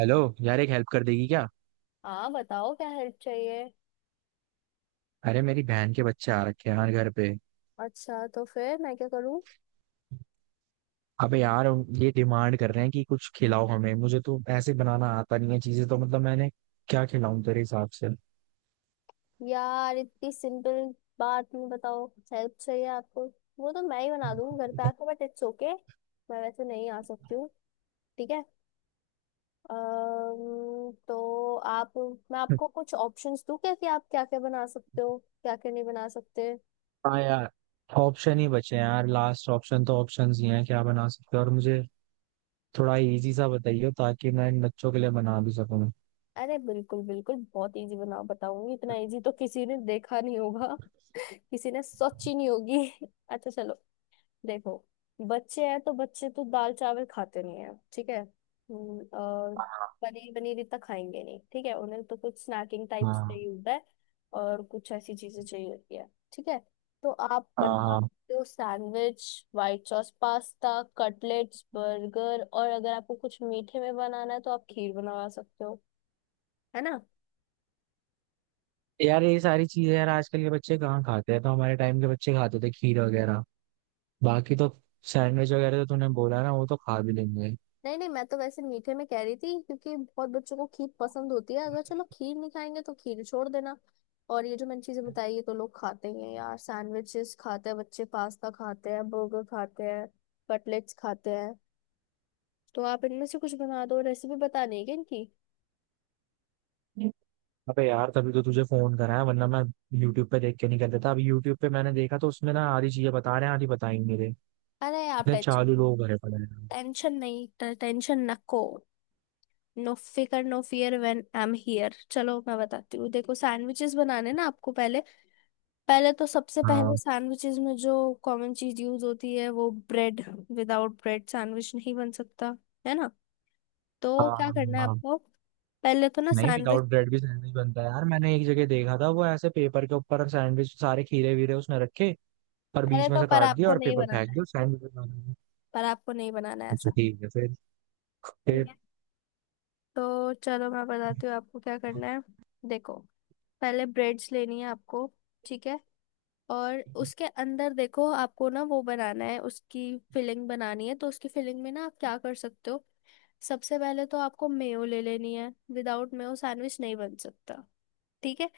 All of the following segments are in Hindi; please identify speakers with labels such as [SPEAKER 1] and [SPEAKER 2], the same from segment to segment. [SPEAKER 1] हेलो। यार, एक हेल्प कर देगी क्या?
[SPEAKER 2] हाँ, बताओ क्या हेल्प चाहिए।
[SPEAKER 1] अरे, मेरी बहन के बच्चे आ रखे हैं यार घर पे।
[SPEAKER 2] अच्छा, तो फिर मैं क्या करूँ।
[SPEAKER 1] अबे यार, ये डिमांड कर रहे हैं कि कुछ खिलाओ हमें, मुझे तो ऐसे बनाना आता नहीं है चीजें तो मतलब मैंने क्या खिलाऊं तेरे हिसाब से?
[SPEAKER 2] यार इतनी सिंपल बात में बताओ, हेल्प चाहिए आपको। वो तो मैं ही बना दूंगी घर पे आके, बट इट्स ओके, मैं वैसे नहीं आ सकती हूँ। ठीक है। तो आप, मैं आपको कुछ ऑप्शंस दूँ क्या कि आप क्या क्या बना सकते हो, क्या क्या नहीं बना सकते।
[SPEAKER 1] हाँ यार, ऑप्शन ही बचे हैं यार, लास्ट ऑप्शन तो ऑप्शंस ही हैं। क्या बना सकते हो? और मुझे थोड़ा इजी सा बताइए ताकि मैं इन बच्चों के लिए बना भी सकूं।
[SPEAKER 2] अरे बिल्कुल बिल्कुल बहुत इजी बना बताऊंगी, इतना इजी तो किसी ने देखा नहीं होगा, किसी ने सोची नहीं होगी। अच्छा चलो, देखो, बच्चे हैं तो बच्चे तो दाल चावल खाते नहीं है। ठीक है। और पनीर पनीर इतना खाएंगे नहीं। ठीक है, उन्हें तो कुछ स्नैकिंग टाइप
[SPEAKER 1] हाँ,
[SPEAKER 2] चाहिए होता है, और कुछ ऐसी चीजें चाहिए होती है। ठीक है। तो आप
[SPEAKER 1] हाँ।
[SPEAKER 2] बनवा
[SPEAKER 1] हाँ
[SPEAKER 2] सकते हो sandwich, white sauce pasta, cutlets, burger, और अगर आपको कुछ मीठे में बनाना है तो आप खीर बनवा सकते हो, है ना।
[SPEAKER 1] यार, ये सारी चीजें यार आजकल के बच्चे कहाँ खाते हैं? तो हमारे टाइम के बच्चे खाते थे खीर वगैरह। बाकी तो सैंडविच वगैरह तो तूने बोला ना, वो तो खा भी लेंगे।
[SPEAKER 2] नहीं नहीं, मैं तो वैसे मीठे में कह रही थी क्योंकि बहुत बच्चों को खीर पसंद होती है, अगर चलो खीर नहीं खाएंगे तो खीर छोड़ देना। और ये जो मैंने चीजें बताई ये तो लोग खाते ही हैं यार, सैंडविचेस खाते हैं बच्चे, पास्ता खाते हैं, बर्गर खाते हैं, कटलेट्स खाते हैं। तो आप इनमें से कुछ बना दो, रेसिपी बतानी है क्या इनकी।
[SPEAKER 1] अबे यार, तभी तो तुझे फोन करा है, वरना मैं यूट्यूब पे देख के नहीं कर देता? अभी यूट्यूब पे मैंने देखा तो उसमें ना आधी चीजें बता रहे हैं, आधी बताई नहीं रहे।
[SPEAKER 2] अरे आप
[SPEAKER 1] इतने
[SPEAKER 2] टेंशन,
[SPEAKER 1] चालू लोग भरे पड़े हैं।
[SPEAKER 2] टेंशन नहीं, टेंशन नको, नो फिकर no fear when I am here. चलो मैं बताती हूँ, देखो सैंडविचेस बनाने ना आपको पहले, पहले तो सबसे पहले
[SPEAKER 1] हाँ,
[SPEAKER 2] सैंडविचेस में जो कॉमन चीज यूज होती है वो ब्रेड, विदाउट ब्रेड सैंडविच नहीं बन सकता, है ना। तो
[SPEAKER 1] हाँ,
[SPEAKER 2] क्या
[SPEAKER 1] हाँ,
[SPEAKER 2] करना है
[SPEAKER 1] हाँ।
[SPEAKER 2] आपको, पहले तो ना
[SPEAKER 1] नहीं,
[SPEAKER 2] सैंडविच,
[SPEAKER 1] विदाउट ब्रेड भी सैंडविच बनता है यार। मैंने एक जगह देखा था, वो ऐसे पेपर के ऊपर सैंडविच, सारे खीरे वीरे उसने रखे और
[SPEAKER 2] पहले
[SPEAKER 1] बीच में
[SPEAKER 2] तो
[SPEAKER 1] से
[SPEAKER 2] पर
[SPEAKER 1] काट दिया
[SPEAKER 2] आपको
[SPEAKER 1] और
[SPEAKER 2] नहीं
[SPEAKER 1] पेपर फेंक
[SPEAKER 2] बनाना है,
[SPEAKER 1] दिया, सैंडविच बना दिया।
[SPEAKER 2] पर आपको नहीं बनाना है
[SPEAKER 1] अच्छा
[SPEAKER 2] ऐसा।
[SPEAKER 1] ठीक है। फिर?
[SPEAKER 2] ठीक
[SPEAKER 1] फिर?
[SPEAKER 2] है। तो चलो मैं बताती हूँ आपको क्या करना है। देखो, पहले ब्रेड्स लेनी है आपको। ठीक है। और उसके अंदर देखो आपको ना वो बनाना है, उसकी फिलिंग बनानी है, तो उसकी फिलिंग में ना आप क्या कर सकते हो, सबसे पहले तो आपको मेयो ले लेनी है, विदाउट मेयो सैंडविच नहीं बन सकता। ठीक है।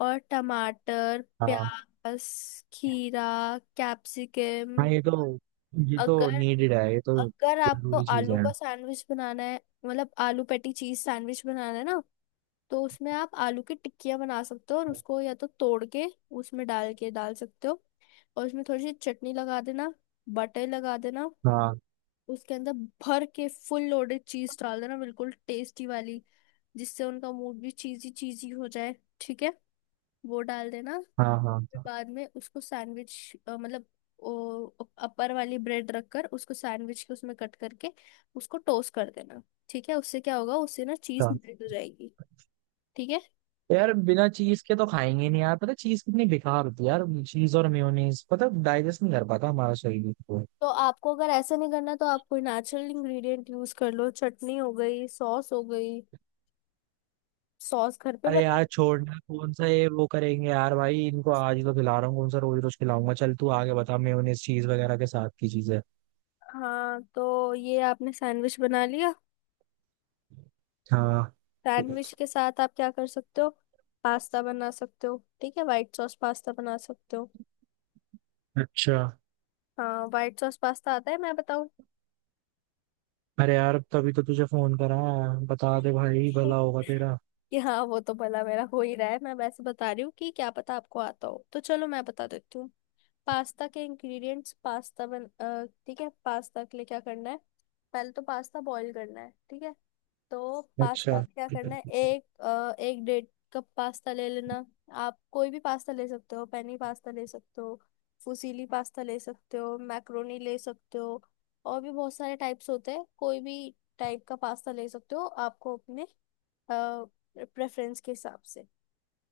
[SPEAKER 2] और टमाटर,
[SPEAKER 1] हाँ,
[SPEAKER 2] प्याज, खीरा,
[SPEAKER 1] हाँ,
[SPEAKER 2] कैप्सिकम।
[SPEAKER 1] ये तो
[SPEAKER 2] अगर
[SPEAKER 1] नीडेड है, ये तो
[SPEAKER 2] अगर आपको
[SPEAKER 1] जरूरी चीज
[SPEAKER 2] आलू
[SPEAKER 1] है।
[SPEAKER 2] का सैंडविच बनाना है, मतलब आलू पेटी चीज सैंडविच बनाना है ना, तो उसमें आप आलू की टिक्कियां बना सकते हो, और
[SPEAKER 1] हाँ,
[SPEAKER 2] उसको या तो तोड़ के उसमें डाल के डाल सकते हो, और उसमें थोड़ी सी चटनी लगा देना, बटर लगा देना, उसके अंदर भर के फुल लोडेड चीज डाल देना बिल्कुल टेस्टी वाली, जिससे उनका मूड भी चीजी चीजी हो जाए। ठीक है, वो डाल देना।
[SPEAKER 1] हाँ,
[SPEAKER 2] फिर
[SPEAKER 1] हाँ,
[SPEAKER 2] बाद में उसको सैंडविच, मतलब अपर वाली ब्रेड रखकर उसको सैंडविच के उसमें कट करके उसको टोस्ट कर देना। ठीक है, उससे क्या होगा, उससे ना चीज
[SPEAKER 1] हाँ।
[SPEAKER 2] मेल्ट हो जाएगी। ठीक है।
[SPEAKER 1] यार बिना चीज के तो खाएंगे नहीं यार, पता चीज कितनी बेकार होती है यार, चीज और मेयोनीज पता डाइजेस्ट नहीं कर पाता हमारा शरीर को।
[SPEAKER 2] तो आपको अगर ऐसा नहीं करना तो आप कोई नेचुरल इंग्रेडिएंट यूज कर लो, चटनी हो गई, सॉस हो गई, सॉस घर पे
[SPEAKER 1] अरे
[SPEAKER 2] बना।
[SPEAKER 1] यार छोड़ना, कौन सा ये वो करेंगे यार, भाई इनको आज ही तो खिला रहा हूँ, कौन सा रोज रोज खिलाऊंगा। चल तू आगे बता, मेयोनीज चीज वगैरह के साथ की चीज है।
[SPEAKER 2] हाँ, तो ये आपने सैंडविच बना लिया।
[SPEAKER 1] हाँ।
[SPEAKER 2] सैंडविच के साथ आप क्या कर सकते हो, पास्ता बना सकते हो। ठीक है, व्हाइट सॉस पास्ता बना सकते हो।
[SPEAKER 1] अच्छा।
[SPEAKER 2] हाँ, व्हाइट सॉस पास्ता आता है, मैं बताऊं।
[SPEAKER 1] अरे यार तभी तो तुझे फोन करा है। बता दे
[SPEAKER 2] नहीं।
[SPEAKER 1] भाई, भला होगा तेरा।
[SPEAKER 2] कि हाँ, वो तो भला मेरा हो ही रहा है, मैं वैसे बता रही हूँ कि क्या पता आपको आता हो, तो चलो मैं बता देती हूँ। पास्ता के इंग्रेडिएंट्स, ठीक है, पास्ता के लिए क्या करना है। पहले तो पास्ता बॉईल करना है। ठीक है। तो
[SPEAKER 1] अच्छा।
[SPEAKER 2] पास्ता आप क्या
[SPEAKER 1] अच्छा।
[SPEAKER 2] करना है, एक डेढ़ कप पास्ता ले लेना। आप कोई भी पास्ता ले सकते हो, पेनी पास्ता ले सकते हो, फुसीली पास्ता ले सकते हो, मैक्रोनी ले सकते हो, और भी बहुत सारे टाइप्स होते हैं, कोई भी टाइप का पास्ता ले सकते हो आपको अपने प्रेफरेंस के हिसाब से।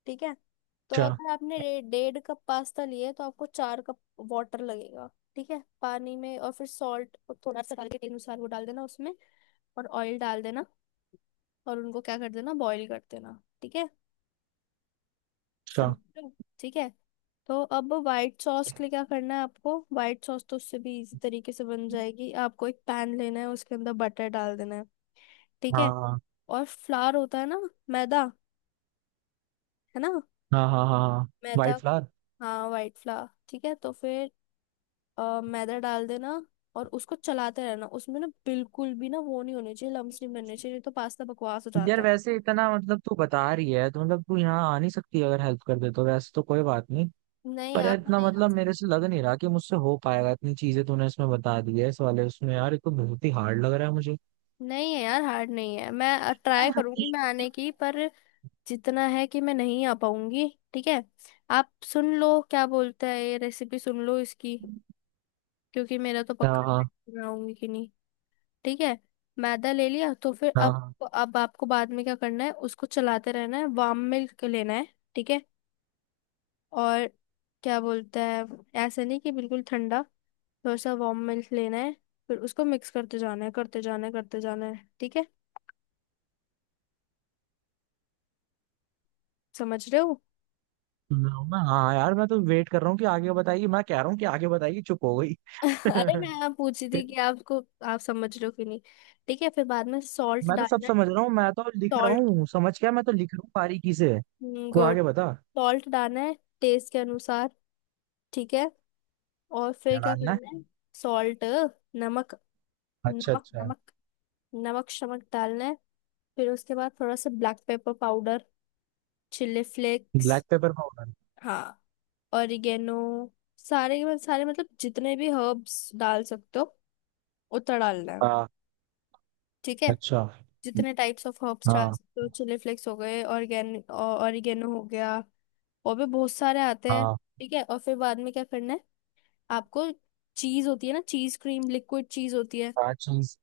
[SPEAKER 2] ठीक है। तो अगर आपने डेढ़ कप पास्ता लिया है, तो आपको चार कप वाटर लगेगा। ठीक है, पानी में, और फिर सॉल्ट थोड़ा सा डाल के टेस्ट अनुसार वो डाल देना उसमें, और ऑयल डाल देना, और उनको क्या कर देना, बॉईल कर देना। ठीक है,
[SPEAKER 1] अच्छा।
[SPEAKER 2] समझो। ठीक है। तो अब व्हाइट सॉस के लिए क्या करना है आपको, व्हाइट सॉस तो उससे भी इजी तरीके से बन जाएगी। आपको एक पैन लेना है, उसके अंदर बटर डाल देना है। ठीक है।
[SPEAKER 1] हाँ,
[SPEAKER 2] और फ्लार होता है ना, मैदा, है ना।
[SPEAKER 1] हाँ, हाँ, हाँ, हाँ।
[SPEAKER 2] मैदा,
[SPEAKER 1] वाइट फ्लावर।
[SPEAKER 2] हाँ वाइट फ्लावर। ठीक है, तो फिर मैदा डाल देना, और उसको चलाते रहना, उसमें ना बिल्कुल भी ना वो नहीं होने चाहिए, लम्स नहीं बनने चाहिए, नहीं तो पास्ता बकवास हो
[SPEAKER 1] यार
[SPEAKER 2] जाता है।
[SPEAKER 1] वैसे इतना मतलब तू बता रही है, तो मतलब तू यहाँ आ नहीं सकती? अगर हेल्प कर दे तो, वैसे तो कोई बात नहीं।
[SPEAKER 2] नहीं
[SPEAKER 1] पर
[SPEAKER 2] यार,
[SPEAKER 1] यार
[SPEAKER 2] मैं
[SPEAKER 1] इतना
[SPEAKER 2] नहीं डाल
[SPEAKER 1] मतलब
[SPEAKER 2] सकती।
[SPEAKER 1] मेरे से लग नहीं रहा कि मुझसे हो पाएगा, इतनी चीजें तूने इसमें बता दी है, इस वाले उसमें यार, ये तो बहुत ही हार्ड लग रहा है मुझे।
[SPEAKER 2] नहीं है यार, हार्ड नहीं है, मैं ट्राई करूंगी मैं आने की, पर जितना है कि मैं नहीं आ पाऊंगी। ठीक है। आप सुन लो क्या बोलता है, ये रेसिपी सुन लो इसकी, क्योंकि मेरा तो
[SPEAKER 1] हाँ,
[SPEAKER 2] पक्का है
[SPEAKER 1] हाँ,
[SPEAKER 2] कि मैं आऊंगी कि नहीं। ठीक है। मैदा ले लिया, तो फिर
[SPEAKER 1] हाँ,
[SPEAKER 2] अब
[SPEAKER 1] हाँ।
[SPEAKER 2] अब आपको बाद में क्या करना है, उसको चलाते रहना है, वार्म मिल्क लेना है। ठीक है। और क्या बोलता है, ऐसा नहीं कि बिल्कुल ठंडा, थोड़ा सा वार्म मिल्क लेना है। फिर उसको मिक्स करते जाना है, करते जाना है, करते जाना है। ठीक है, समझ रहे हो।
[SPEAKER 1] हाँ यार, मैं तो वेट कर रहा हूँ कि आगे बताइए, मैं कह रहा हूँ कि आगे बताइए, चुप हो गई।
[SPEAKER 2] अरे मैं आप पूछ रही थी कि
[SPEAKER 1] फिर?
[SPEAKER 2] आपको, आप समझ रहे हो कि नहीं। ठीक है, फिर बाद में सॉल्ट
[SPEAKER 1] मैं तो सब
[SPEAKER 2] डालना है।
[SPEAKER 1] समझ रहा हूँ, मैं तो लिख रहा
[SPEAKER 2] सॉल्ट।
[SPEAKER 1] हूँ। समझ क्या, मैं तो लिख रहा हूँ बारीकी से। को
[SPEAKER 2] गुड।
[SPEAKER 1] आगे बता।
[SPEAKER 2] सॉल्ट डालना है टेस्ट के अनुसार। ठीक है, और फिर
[SPEAKER 1] क्या
[SPEAKER 2] क्या
[SPEAKER 1] डालना है?
[SPEAKER 2] करना है। सॉल्ट, नमक,
[SPEAKER 1] अच्छा,
[SPEAKER 2] नमक
[SPEAKER 1] अच्छा।
[SPEAKER 2] नमक, नमक शमक डालना है। फिर उसके बाद थोड़ा सा black pepper powder, chilli flakes.
[SPEAKER 1] Black pepper powder.
[SPEAKER 2] हाँ, ऑरिगेनो, सारे मतलब जितने भी हर्ब्स डाल सकते हो उतना डालना है।
[SPEAKER 1] हाँ।
[SPEAKER 2] ठीक है।
[SPEAKER 1] अच्छा।
[SPEAKER 2] जितने टाइप्स ऑफ हर्ब्स डाल
[SPEAKER 1] हाँ,
[SPEAKER 2] सकते हो, चिली फ्लेक्स हो गए, ऑरिगेनो हो गया, और भी बहुत सारे आते हैं।
[SPEAKER 1] हाँ।
[SPEAKER 2] ठीक है, और फिर बाद में क्या करना है आपको। चीज होती है ना, चीज क्रीम लिक्विड चीज होती है
[SPEAKER 1] चार चीज?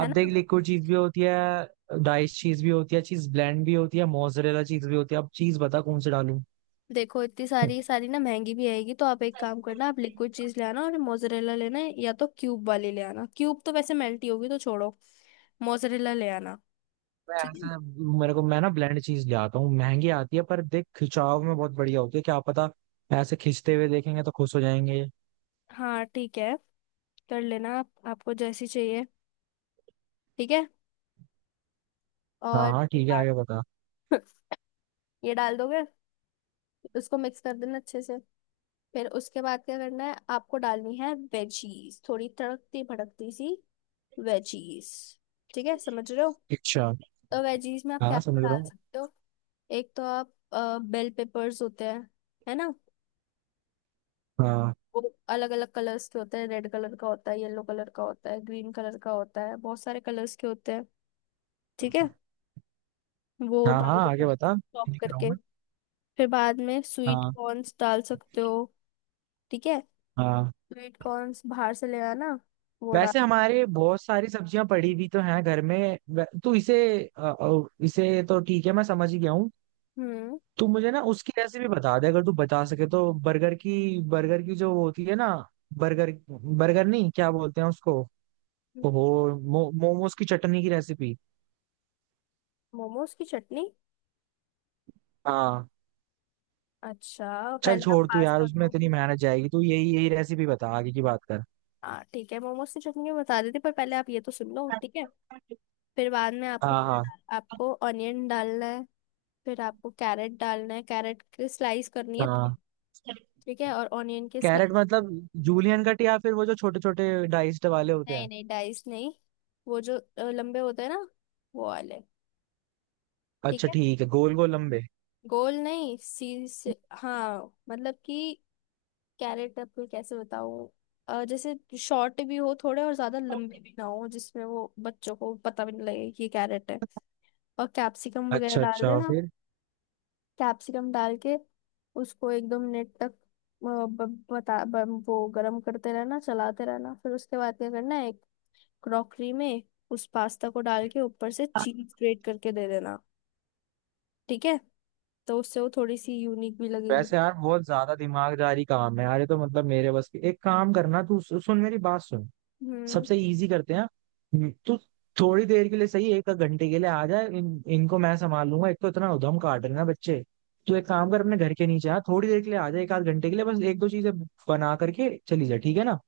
[SPEAKER 2] है ना।
[SPEAKER 1] देख, लिक्विड चीज भी होती है, डाइस चीज भी होती है, चीज ब्लेंड भी होती है, मोजरेला चीज भी होती है। अब चीज बता कौन से डालूं।
[SPEAKER 2] देखो इतनी सारी सारी ना महंगी भी आएगी, तो आप एक काम करना, आप लिक्विड चीज ले आना, और मोजरेला लेना है, या तो क्यूब वाली ले आना, क्यूब तो वैसे मेल्ट ही होगी तो छोड़ो, मोजरेला ले आना।
[SPEAKER 1] मैं
[SPEAKER 2] ठीक है।
[SPEAKER 1] ऐसा मेरे को, मैं ना ब्लेंड चीज ले आता हूँ, महंगी आती है पर देख खिंचाव में बहुत बढ़िया होती है, क्या पता ऐसे खींचते हुए देखेंगे तो खुश हो जाएंगे।
[SPEAKER 2] हाँ ठीक है, कर लेना आप, आपको जैसी चाहिए। ठीक है,
[SPEAKER 1] हाँ,
[SPEAKER 2] और
[SPEAKER 1] हाँ,
[SPEAKER 2] उसके
[SPEAKER 1] ठीक है, आगे
[SPEAKER 2] बाद
[SPEAKER 1] बता।
[SPEAKER 2] ये डाल दोगे, उसको मिक्स कर देना अच्छे से। फिर उसके बाद क्या करना है आपको, डालनी है वेजीज थोड़ी तड़कती भड़कती सी, वेजीज। ठीक है, समझ रहे हो।
[SPEAKER 1] अच्छा।
[SPEAKER 2] तो वेजीज में आप क्या
[SPEAKER 1] हाँ,
[SPEAKER 2] क्या
[SPEAKER 1] समझ रहा
[SPEAKER 2] डाल
[SPEAKER 1] हूँ।
[SPEAKER 2] सकते हो, एक तो आप बेल पेपर्स होते हैं, है ना,
[SPEAKER 1] हाँ,
[SPEAKER 2] वो अलग अलग कलर्स के होते हैं, रेड कलर का होता है, येलो कलर का होता है, ग्रीन कलर का होता है, बहुत सारे कलर्स के होते हैं। ठीक है, वो
[SPEAKER 1] हाँ,
[SPEAKER 2] डाल
[SPEAKER 1] हाँ,
[SPEAKER 2] देते
[SPEAKER 1] आगे
[SPEAKER 2] हो
[SPEAKER 1] बता।
[SPEAKER 2] चॉप
[SPEAKER 1] लिख रहा हूँ
[SPEAKER 2] करके।
[SPEAKER 1] मैं।
[SPEAKER 2] फिर बाद में स्वीट
[SPEAKER 1] हाँ,
[SPEAKER 2] कॉर्न्स डाल सकते हो। ठीक है,
[SPEAKER 1] हाँ।
[SPEAKER 2] स्वीट कॉर्न्स बाहर से ले आना, वो
[SPEAKER 1] वैसे
[SPEAKER 2] डाल।
[SPEAKER 1] हमारे बहुत सारी सब्जियां पड़ी भी तो हैं घर में। तो इसे इसे तो ठीक है, मैं समझ ही गया हूँ।
[SPEAKER 2] हम्म।
[SPEAKER 1] तू मुझे ना उसकी रेसिपी बता दे, अगर तू बता सके, तो बर्गर की। बर्गर की जो होती है ना, बर्गर, बर्गर नहीं क्या बोलते हैं उसको। ओहो, मोमोज की चटनी की रेसिपी।
[SPEAKER 2] मोमोज की चटनी।
[SPEAKER 1] हाँ।
[SPEAKER 2] अच्छा
[SPEAKER 1] चल
[SPEAKER 2] पहले आप
[SPEAKER 1] छोड़, तू यार
[SPEAKER 2] पास्ता
[SPEAKER 1] उसमें
[SPEAKER 2] दो।
[SPEAKER 1] इतनी मेहनत जाएगी, तू यही यही रेसिपी बता, आगे की बात कर।
[SPEAKER 2] हाँ ठीक है, मोमोज की चटनी मैं बता देती, पर पहले आप ये तो सुन लो। ठीक है, फिर बाद में आपको,
[SPEAKER 1] हाँ, हाँ,
[SPEAKER 2] आपको ऑनियन डालना है। फिर आपको कैरेट डालना है, कैरेट की स्लाइस करनी है।
[SPEAKER 1] हाँ।
[SPEAKER 2] ठीक है, और ऑनियन के
[SPEAKER 1] कैरेट
[SPEAKER 2] स्लाइस।
[SPEAKER 1] मतलब जूलियन कट या फिर वो जो छोटे छोटे डाइस्ड वाले होते
[SPEAKER 2] नहीं
[SPEAKER 1] हैं?
[SPEAKER 2] नहीं, डाइस नहीं, वो जो लंबे होते हैं ना, वो वाले। ठीक
[SPEAKER 1] अच्छा
[SPEAKER 2] है,
[SPEAKER 1] ठीक है, गोल गोल लंबे।
[SPEAKER 2] गोल नहीं सी से, हाँ मतलब कि कैरेट आपको कैसे बताऊँ, जैसे शॉर्ट भी हो थोड़े और ज्यादा लंबे भी ना हो, जिसमें वो बच्चों को पता भी नहीं लगे कि ये कैरेट है, और कैप्सिकम वगैरह
[SPEAKER 1] अच्छा,
[SPEAKER 2] डाल
[SPEAKER 1] अच्छा।
[SPEAKER 2] देना।
[SPEAKER 1] फिर?
[SPEAKER 2] कैप्सिकम डाल के उसको एक दो मिनट तक वो गरम करते रहना चलाते रहना, फिर उसके बाद क्या करना है, एक क्रॉकरी में उस पास्ता को डाल के ऊपर से चीज स्प्रेड करके दे देना। ठीक है, तो उससे वो थोड़ी सी यूनिक भी लगेगी।
[SPEAKER 1] वैसे यार बहुत ज्यादा दिमागदारी काम है यार, ये तो मतलब मेरे बस की। एक काम करना, तू सुन, मेरी बात सुन।
[SPEAKER 2] हम्म।
[SPEAKER 1] सबसे इजी करते हैं। तू थोड़ी देर के लिए, सही 1 घंटे के लिए आ जा। इनको मैं संभाल लूंगा, एक तो इतना उधम काट रहे हैं ना बच्चे। तू एक काम कर, अपने घर के नीचे आ थोड़ी देर के लिए, आ जा एक आध घंटे के लिए, बस एक दो चीजें बना करके चली जा, ठीक है ना?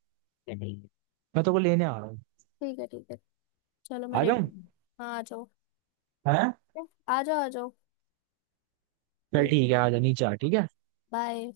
[SPEAKER 1] मैं तो को लेने आ रहा हूँ।
[SPEAKER 2] ठीक है, ठीक है। चलो मैं
[SPEAKER 1] आ जाऊँ
[SPEAKER 2] रेडी। हाँ आ जाओ,
[SPEAKER 1] है।
[SPEAKER 2] आ जाओ, आ जाओ।
[SPEAKER 1] चल
[SPEAKER 2] ठीक।
[SPEAKER 1] ठीक है, आ जा नीचे आ। ठीक है।
[SPEAKER 2] बाय।